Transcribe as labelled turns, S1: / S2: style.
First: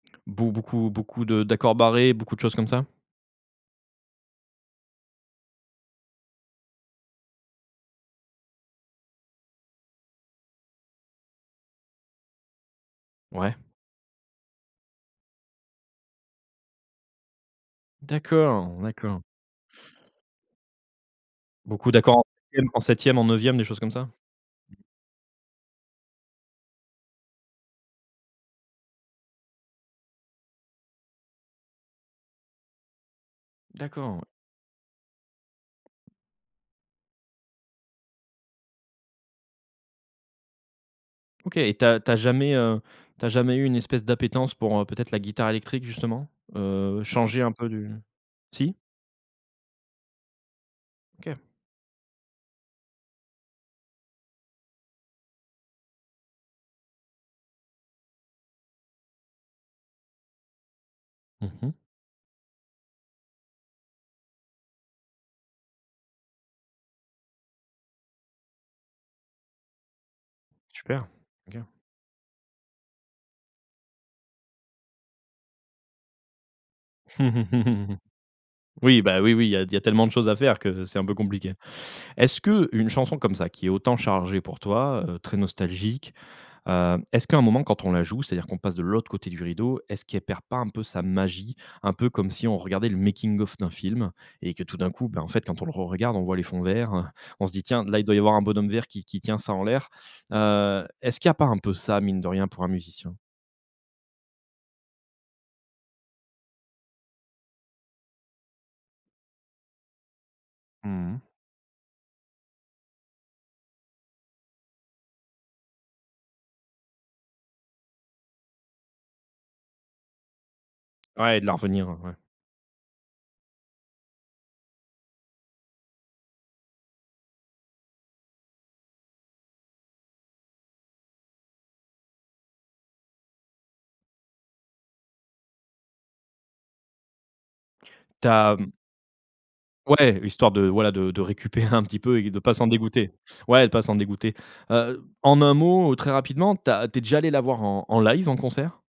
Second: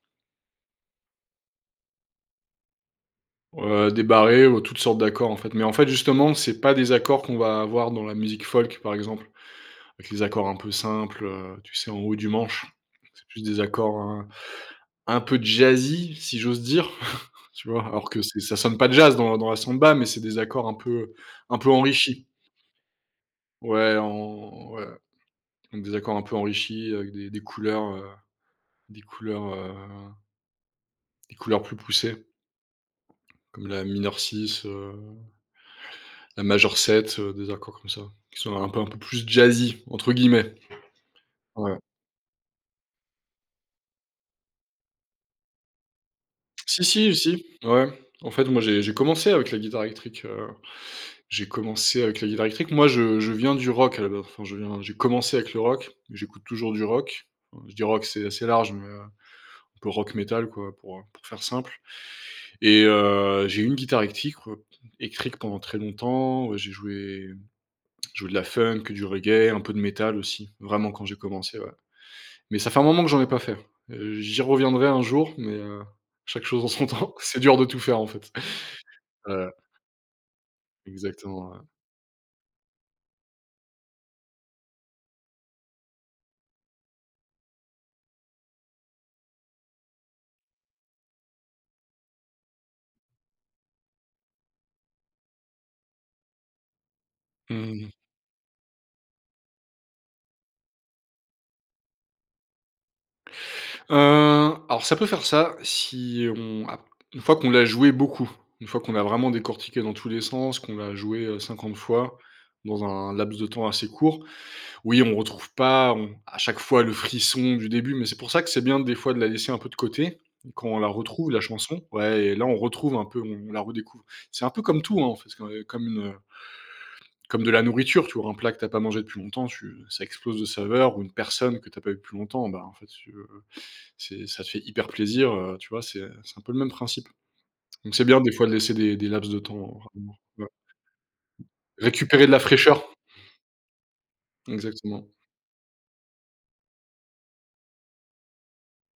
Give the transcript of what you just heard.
S1: Beau beaucoup beaucoup de d'accords barrés, beaucoup de choses comme ça?
S2: Heu, des barrés ou toutes sortes d'accords, en fait. Mais en fait, c'est pas des accords qu'on va avoir dans la musique folk, par exemple, avec les accords un peu simples, heu, tu sais, en haut du manche? C'est plus
S1: Ouais.
S2: des accords, hein, un peu jazzy si j'ose dire, tu vois? Alors que c'est ça sonne
S1: D'accord,
S2: pas jazz
S1: d'accord.
S2: dans dans la samba, mais c'est des accords un peu, un peu
S1: Beaucoup d'accord en
S2: enrichis.
S1: [unintelligible] en 7e, en 9e, des choses comme
S2: Ouais,
S1: ça?
S2: en ouais. Mmh, des accords un peu enrichis avec des des couleurs, heu, des couleurs, heu, des couleurs plus poussées comme la mineur
S1: D'accord.
S2: 6, heu, la majeure 7, heu, des accords comme ça, qui sont un peu un peu plus «jazzy» entre guillemets.
S1: OK et
S2: Ouais.
S1: tu as tu as jamais, heu, tu as jamais eu une espèce d'appétence pour, heu, peut-être la guitare électrique justement,
S2: Si
S1: heu,
S2: si,
S1: changer
S2: si,
S1: un peu
S2: ouais.
S1: du
S2: En fait, moi,
S1: si?
S2: j'ai j'ai commencé avec la guitare électrique, heu,
S1: OK.
S2: j'ai commencé avec la guitare électrique. Moi, je je viens du rock à la ba enfin je viens, j'ai commencé avec le rock, j'écoute toujours du rock. Je dis rock, c'est assez large, mais heu, un peu rock métal, quoi, pour, heu, pour faire
S1: Mmh mh.
S2: simple et heu, j'ai eu une guitare électrique- électrique pendant très longtemps, heu, j'ai joué, joué de la funk, du reggae, un peu de métal aussi, vraiment quand
S1: Super.
S2: j'ai commencé
S1: OK.
S2: ouais. Mais ça fait un moment que j'en ai pas fait. J'y reviendrai un jour, mais heu, chaque chose en son temps. C'est dur de tout faire, en fait,
S1: Oui, bah oui, oui,
S2: ouais.
S1: il y a t il y a tellement de choses à faire que c'est un peu
S2: Exactement,
S1: compliqué.
S2: ouais.
S1: Est-ce que une chanson comme ça qui est autant chargée pour toi, heu, très nostalgique, heu, est-ce qu'à un moment quand on la joue, c'est-à-dire qu'on passe de l'autre côté du rideau, est-ce qu'elle perd pas un peu sa magie, un peu comme si on regardait le making-of d'un film et que tout d'un coup, ben en fait, quand on le re-regarde on voit les fonds verts, on se dit: «Tiens,
S2: Mmh.
S1: là il doit y avoir un bonhomme vert qui qui tient ça en l'air». Heu, est-ce qu'il y a pas un peu ça mine de rien pour un musicien?
S2: Heu alors, ça peut faire ça si on a une fois que l'on l'a joué beaucoup, une fois que l'on a vraiment décortiqué dans tous les sens, que on l'a
S1: Mmh mh.
S2: joué 50 fois dans un laps de temps assez court. Oui, on ne retrouve pas on à chaque fois le frisson du début, mais c'est pour ça que c'est bien des fois de la laisser un peu de côté quand on la retrouve
S1: Ouais
S2: la
S1: de la
S2: chanson.
S1: revenir, o ouais.
S2: Ouais et là, on retrouve un peu, on la redécouvre. C'est un peu comme tout, hein, en fait, c'est comme une, heu, comme de la nourriture, tu vois? Un plat que tu as pas mangé depuis longtemps, tu ça explose de saveur, ou une personne que tu as pas eu plus longtemps, ben, en fait, si tu veux, c'est ça fait hyper plaisir, heu, tu vois, c'est c'est un peu le même principe. Donc c'est bien
S1: Tu
S2: des fois de
S1: as
S2: laisser des des laps de temps
S1: Ouais
S2: [unintelligible]
S1: histoire de voilà de de récupérer un petit peu
S2: récupérer
S1: et
S2: de
S1: de
S2: la
S1: pas s'en
S2: fraîcheur.
S1: dégoûter ouais de pas s'en dégoûter. Heu,
S2: Exactement.
S1: en un mot très rapidement, tu as tu es déjà allé la voir en en live, en concert?